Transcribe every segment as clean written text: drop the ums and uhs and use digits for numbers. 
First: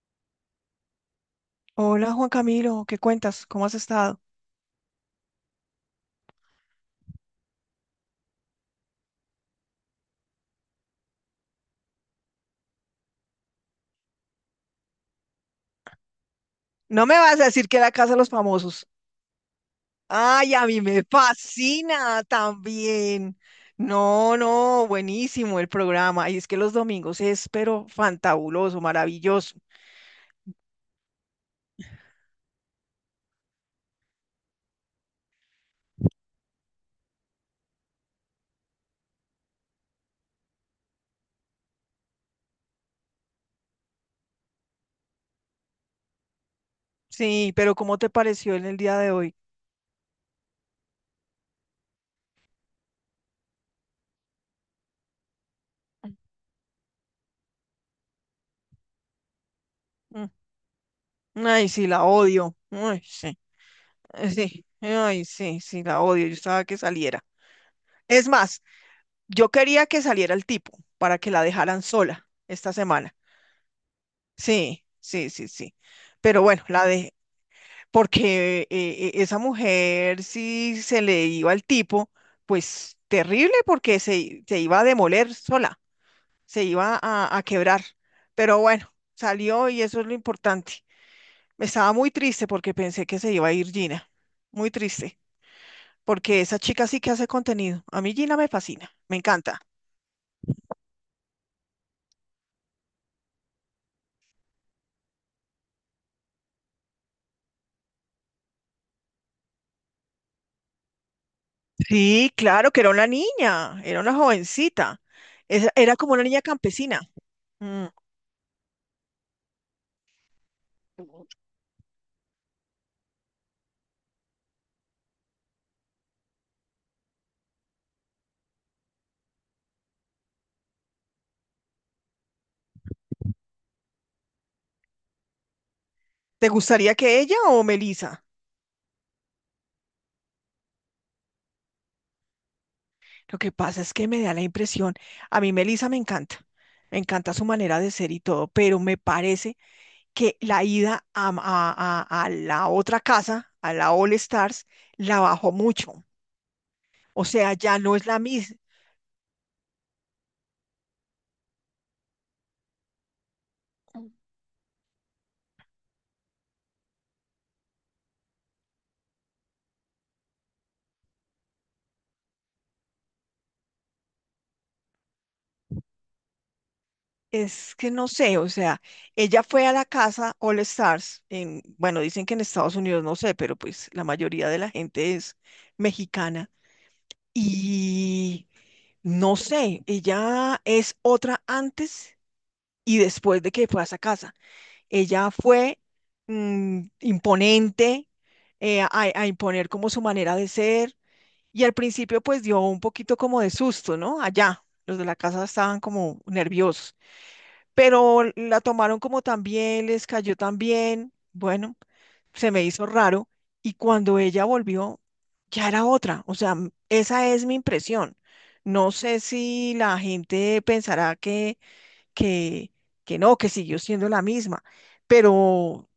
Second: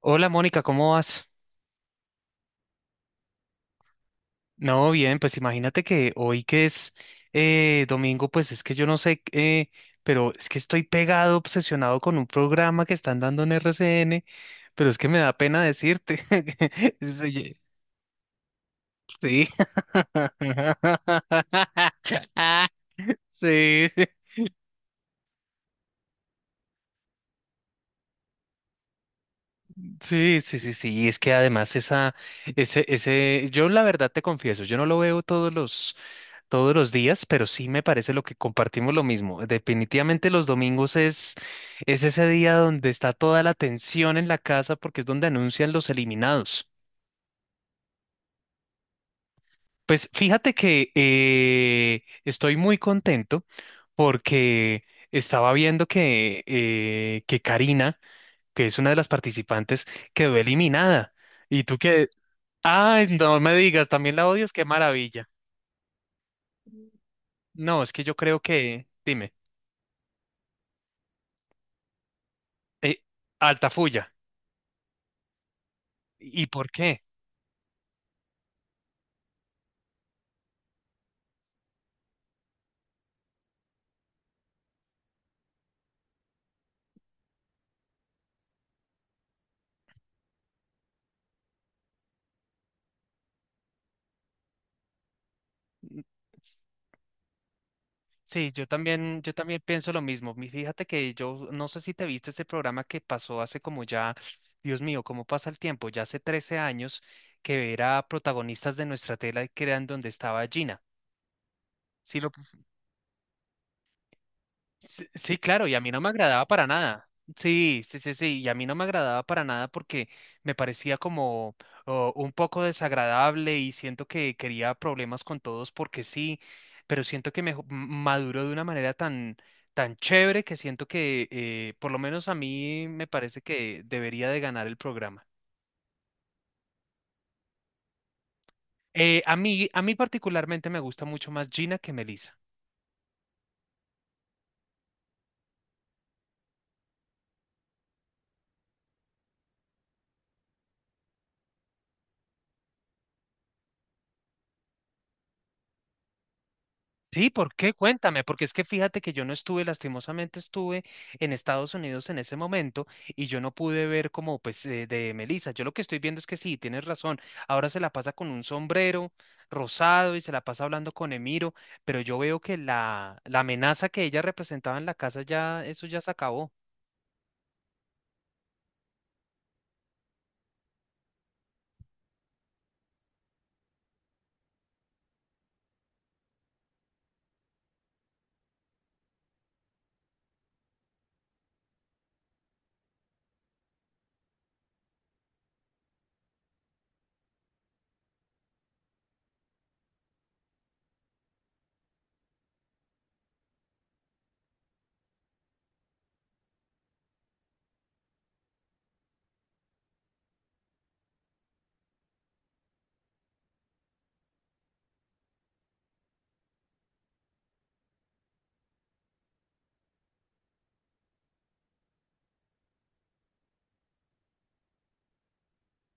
Hola Mónica, ¿cómo vas? Hola Juan Camilo, ¿qué cuentas? ¿Cómo has estado? No, bien, pues imagínate que hoy que es domingo, pues es que yo no sé, pero es que estoy pegado, obsesionado con un programa que están dando en RCN, pero es que me da pena decirte. No me vas a decir que era Casa de los Famosos. Sí. Sí, Ay, a mí me fascina también. No, no, buenísimo el programa. Y es que los domingos es, pero fantabuloso, maravilloso. sí, sí, sí, sí, sí, es que además ese, yo la verdad te confieso, yo no lo veo todos los días, pero sí me parece lo que compartimos lo mismo. Definitivamente los domingos es ese día donde está toda la tensión en la casa porque es donde anuncian los eliminados. Sí, pero ¿cómo te pareció en el día de hoy? Pues fíjate que estoy muy contento porque estaba viendo que Karina, que es una de las participantes, Mm. quedó eliminada. Mm. Y Ay, tú sí, la que, odio. Ay, ay, no sí, me digas, también la ay, odias, qué sí, ay, maravilla. sí, sí, la odio. Yo estaba que saliera. No, es que yo Es creo más, que, dime, yo quería que saliera el tipo para que la dejaran sola esta eh, semana. Altafulla. Sí, sí, sí, sí. Pero ¿Y bueno, por la qué? de, porque esa mujer si se le iba al tipo, pues terrible porque se iba a demoler sola, se iba a quebrar. Pero bueno, salió y eso es lo importante. Me estaba muy triste porque pensé que se iba a ir Gina. Muy triste, porque esa chica sí que hace contenido. A mí Gina me Sí, fascina, me yo también encanta. pienso lo mismo. Fíjate que yo no sé si te viste ese programa que pasó hace como ya, Dios mío, cómo pasa el tiempo, ya hace 13 años que era protagonistas de nuestra tela y que eran donde estaba Gina. ¿Sí lo, Sí, claro que era una niña, era una jovencita. Sí, sí, claro, y a mí Era no me como una niña agradaba para campesina. nada. Sí, sí, sí, sí, y a mí no me agradaba para nada porque me parecía como oh, un poco desagradable y siento que quería problemas con todos porque sí, pero siento que maduró de una manera tan, tan chévere que siento que por lo menos a mí me parece que debería de ganar el programa. ¿Te gustaría que ella o Melissa? A mí particularmente me gusta mucho más Gina que Melissa. Lo que pasa es que me da la impresión, a mí Melissa me encanta su manera de ser y todo, pero me parece que la ida a, a la otra casa, a la All Stars, la bajó mucho. O Sí, sea, ¿por qué? ya no es la Cuéntame, porque es misma. que fíjate que yo no estuve, lastimosamente estuve en Estados Unidos en ese momento y yo no pude ver como pues de Melissa. Yo lo que estoy viendo es que sí, tienes razón. Ahora se la pasa con un sombrero rosado y se la pasa hablando con Emiro, pero yo veo que la amenaza que ella representaba en la casa ya, eso ya se acabó. Es que no sé, o sea, ella fue a la casa All Stars, en, bueno, dicen que en Estados Unidos, no sé, pero pues la mayoría de la gente es mexicana. Y no sé, ella es otra antes y después de que fue a esa casa. Ella fue imponente a imponer como su manera de ser y al principio pues dio un poquito como de susto, ¿no? Allá, los de la casa estaban como nerviosos, pero la tomaron como tan bien, les cayó tan bien, bueno se me hizo raro y cuando ella volvió ya era otra. O sea, esa es mi impresión. No sé si la gente pensará que, que no, que siguió siendo la misma, pero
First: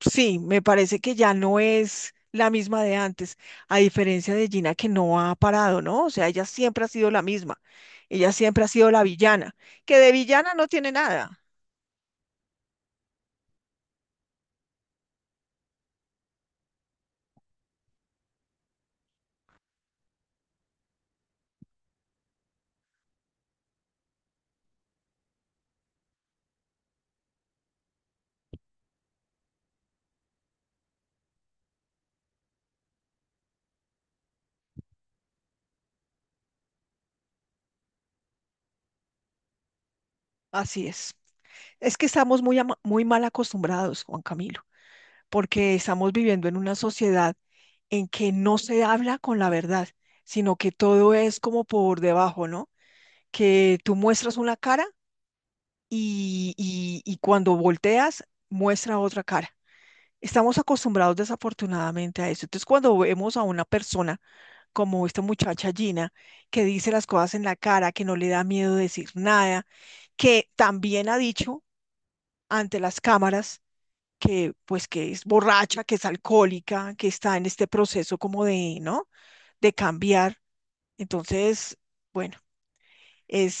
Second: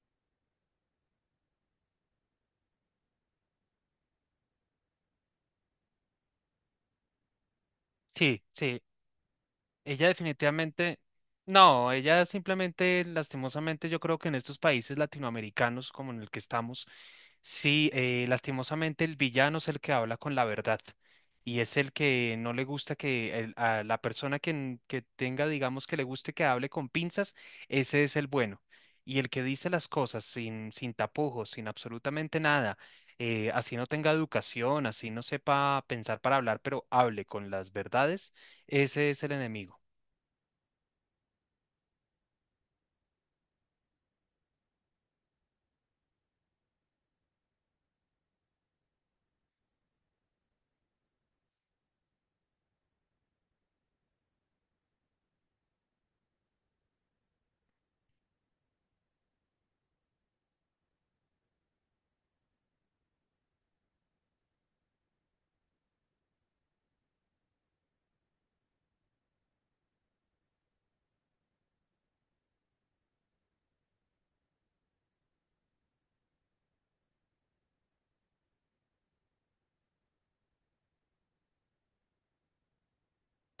sí, me parece que ya no es la misma de antes, a diferencia de Gina que no ha parado, ¿no? O sea, ella siempre ha sido la misma. Ella Sí, siempre ha sí, sido la villana, que ella de villana no tiene definitivamente, nada. no, ella simplemente, lastimosamente, yo creo que en estos países latinoamericanos como en el que estamos. Sí, lastimosamente el villano es el que habla con la verdad y es el que no le gusta que a la persona que, que tenga, digamos, que le guste que hable con pinzas, ese es el bueno. Y el que dice las cosas sin, sin tapujos, sin absolutamente nada, así no tenga educación, así no sepa pensar para hablar, pero hable con las verdades, ese es el enemigo. Así es. Es que estamos muy mal acostumbrados, Juan Camilo. Porque estamos viviendo en una sociedad en que no se habla con la verdad, sino que todo es como por debajo, ¿no? Que tú muestras una cara y cuando volteas muestra otra cara. Estamos acostumbrados desafortunadamente a eso. Entonces, cuando vemos a una persona como esta muchacha Gina, que dice las cosas en la cara, que no le da miedo decir nada, que también ha dicho ante las cámaras, que pues que es borracha, que es alcohólica, que está en este proceso como de, ¿no? De cambiar. Entonces, bueno,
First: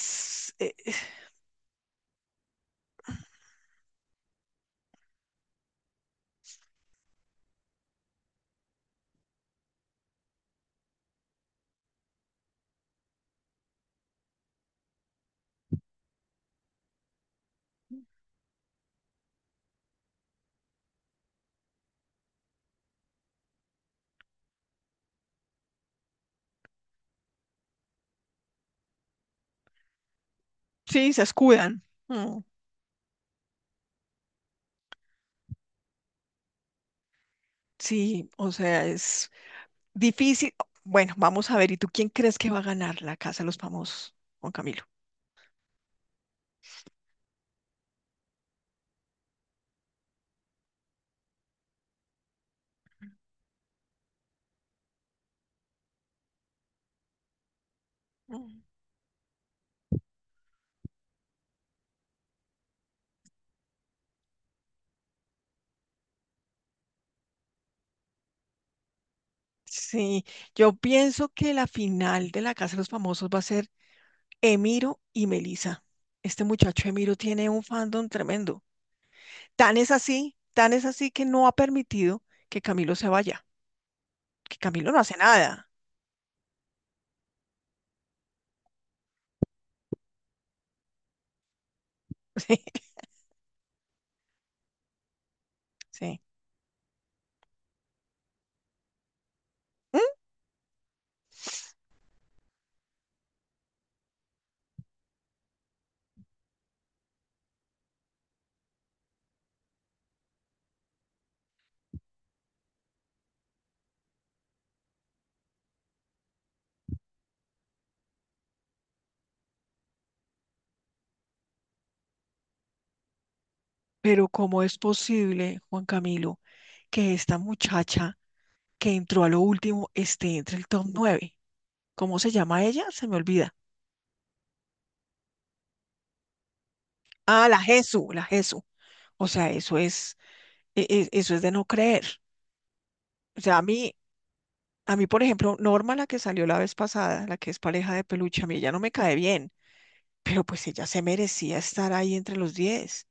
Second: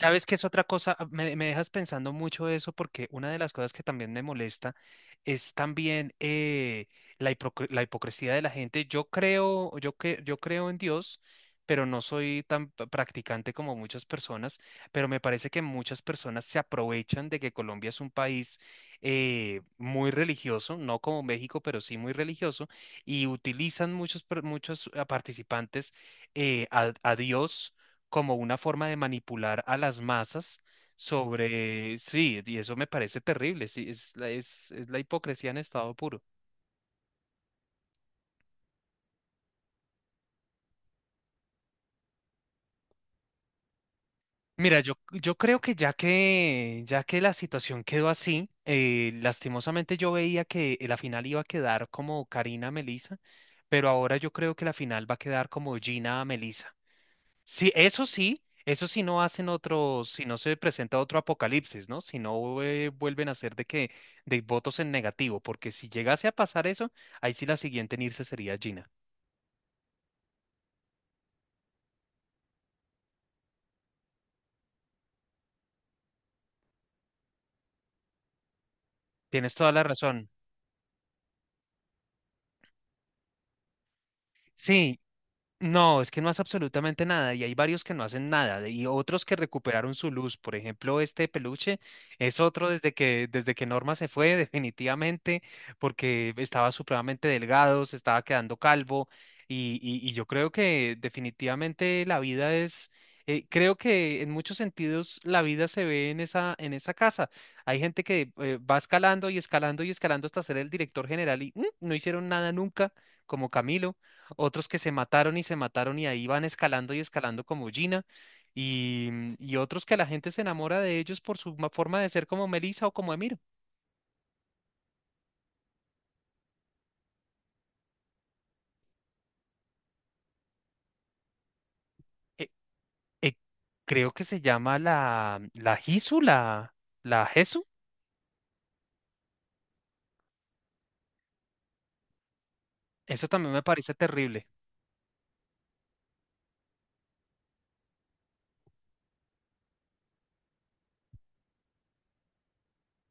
¿Sabes qué es otra eh, es- cosa? Ah, me dejas pensando mucho eso porque una de las cosas que también me molesta es también la, la hipocresía de la gente. Yo creo en Dios, pero no soy tan practicante como muchas personas, pero me parece que muchas personas se aprovechan de que Colombia es un país muy religioso, no como México, pero sí muy religioso, y utilizan muchos participantes a Dios como una forma de manipular a las masas sí, se escudan. sobre, Mm, sí, y eso me parece terrible, sí, es la hipocresía en estado puro. sí, o sea, es difícil. Bueno, vamos a ver, ¿y tú quién crees que va a ganar la Casa de los Famosos, Juan Mira, Camilo? yo creo que ya que, ya que la situación quedó así, lastimosamente yo veía que la final iba a quedar como Karina Melissa, pero ahora yo creo que la final va a quedar como Gina Melissa. Sí, eso sí, Mm. eso sí no hacen otro, si no se presenta otro apocalipsis, ¿no? Si no vuelven a hacer de que, de votos en negativo, porque si llegase a pasar eso, ahí sí la siguiente en irse sería Gina. Sí, yo pienso que la final de la Casa de los Famosos va a ser Emiro y Melissa. Este muchacho Emiro tiene un fandom tremendo. Tienes toda la razón. Tan es así que no ha permitido que Camilo se vaya, que Camilo no Sí, hace nada. no, es que no hace absolutamente nada y hay varios que no hacen nada y otros que recuperaron su luz. Por ejemplo, este peluche es Sí, otro desde que Norma se fue definitivamente sí. porque estaba supremamente delgado, se estaba quedando calvo ¿Mm? Y yo creo que definitivamente la vida es, creo que en muchos sentidos la vida se ve en en esa casa. Hay gente que va escalando y escalando y escalando hasta ser el director general y mm, no hicieron nada nunca, como Camilo. Otros que se mataron y ahí van escalando y escalando como Gina, y, mm, y otros que la gente se enamora de ellos por su forma de ser como Melissa o como Emiro. Pero ¿cómo es posible, Juan Camilo, que esta muchacha que entró a lo último esté entre el top nueve? ¿Cómo se Eh, llama ella? Se me eh, olvida. creo que se llama la Hisu, la, la Ah, la Jesu. Jesu, la Jesu. O sea, eso es, eso es de no creer. Eso O también sea, me parece terrible. Por ejemplo, Norma, la que salió la vez pasada, la que es pareja de peluche, a mí ella no me cae bien, pero pues ella se merecía estar ahí entre los 10.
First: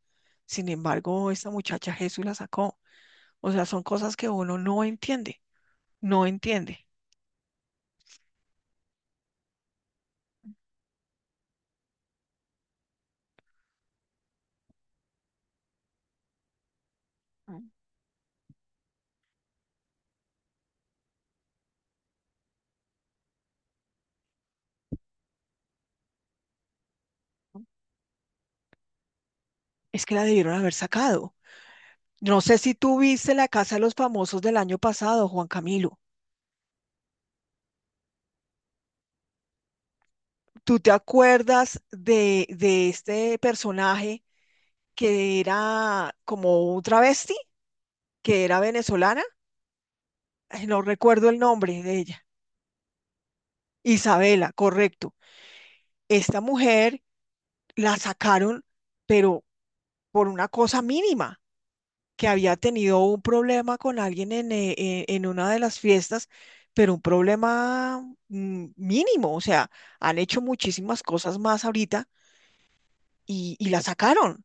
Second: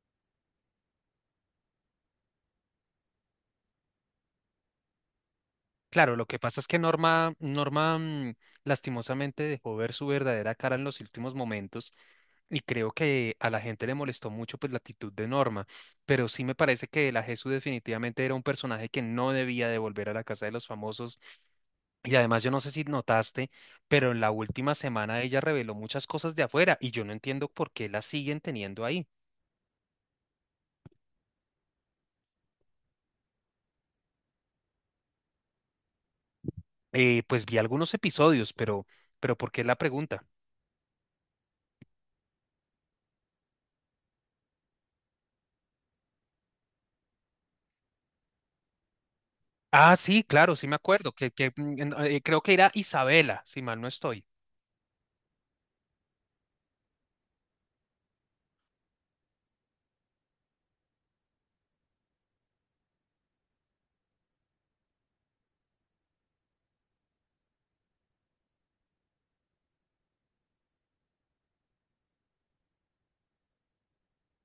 Sin embargo, esta muchacha Jesús la sacó. O sea, son cosas que uno no entiende, Claro, lo no que pasa es que entiende. Norma mm, lastimosamente dejó ver su verdadera cara en los últimos momentos y creo que a la gente le molestó mucho pues la actitud de Norma, pero sí me parece que la Jesús Mm. definitivamente era un personaje que no debía de volver a la casa de los famosos y además yo no sé si notaste, pero en la última semana ella reveló muchas cosas de afuera y yo no entiendo por qué la siguen teniendo ahí. Es que la debieron haber sacado. No sé si tú viste la Casa de los Famosos del año pasado, Juan Camilo. Pues vi algunos episodios, pero ¿por qué la pregunta? ¿Tú te acuerdas de este personaje que era como un travesti, que era venezolana? Ah, sí, claro, sí Ay, me no acuerdo, recuerdo el que, mm, nombre de ella. creo que era Isabela, si mal no estoy. Isabela, correcto. Esta mujer la sacaron, pero por una cosa mínima, que había tenido un problema con alguien en una de las fiestas, pero un problema mínimo, o sea han hecho muchísimas cosas más ahorita y la sacaron.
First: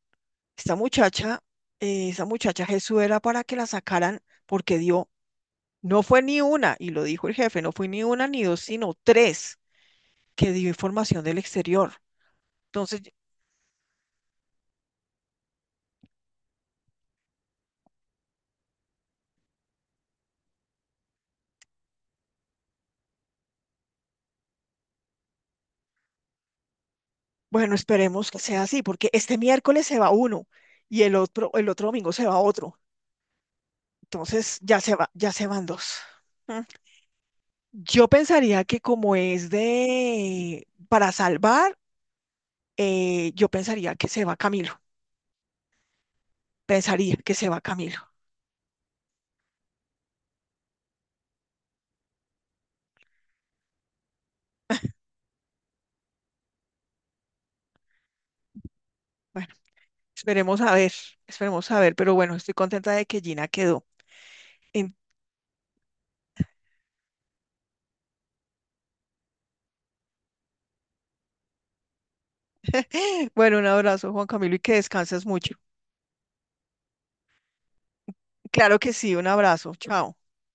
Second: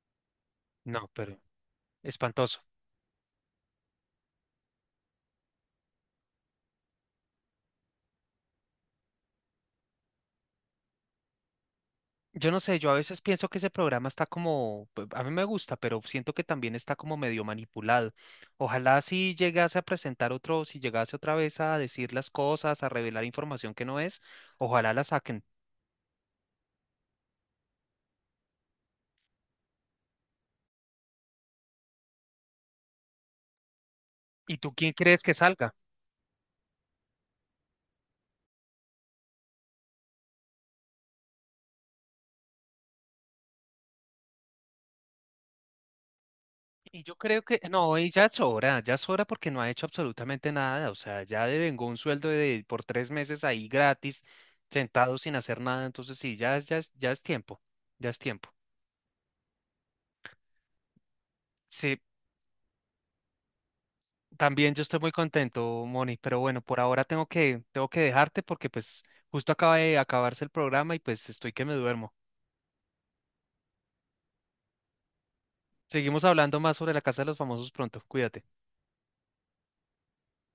Esta No, muchacha, pero Esa espantoso. muchacha Jesús era para que la sacaran porque no fue ni una, y lo dijo el jefe, no fue ni una ni dos, sino tres que dio información del exterior. Yo no sé, yo a Entonces, veces pienso que ese programa está como, pues, a mí me gusta, pero siento que también está como medio manipulado. Ojalá si llegase a presentar otro, si llegase otra vez a decir las cosas, a revelar información que no es, ojalá la saquen. bueno, esperemos que sea así, porque este miércoles se va uno y el otro domingo se va otro. ¿Y Entonces tú quién crees ya que se van salga? dos. Mm. Yo pensaría que como es de para salvar, yo pensaría que se va Camilo. Y yo Pensaría que creo se que, va no, Camilo. y ya sobra porque no ha hecho absolutamente nada, o sea, ya devengó un sueldo de por 3 meses ahí gratis, sentado sin hacer nada, entonces sí, ya, ya, ya es tiempo, ya es tiempo. Esperemos a ver, esperemos a ver, Sí, pero bueno, estoy contenta de que Gina quedó. también yo En- estoy muy contento, Moni, pero bueno, por ahora tengo que dejarte porque pues justo acaba de acabarse el programa y pues estoy que me duermo. Bueno, un abrazo, Juan Camilo, y que descanses mucho. Seguimos hablando más sobre la Casa de los Famosos pronto, cuídate. Claro que sí, un abrazo. Chao.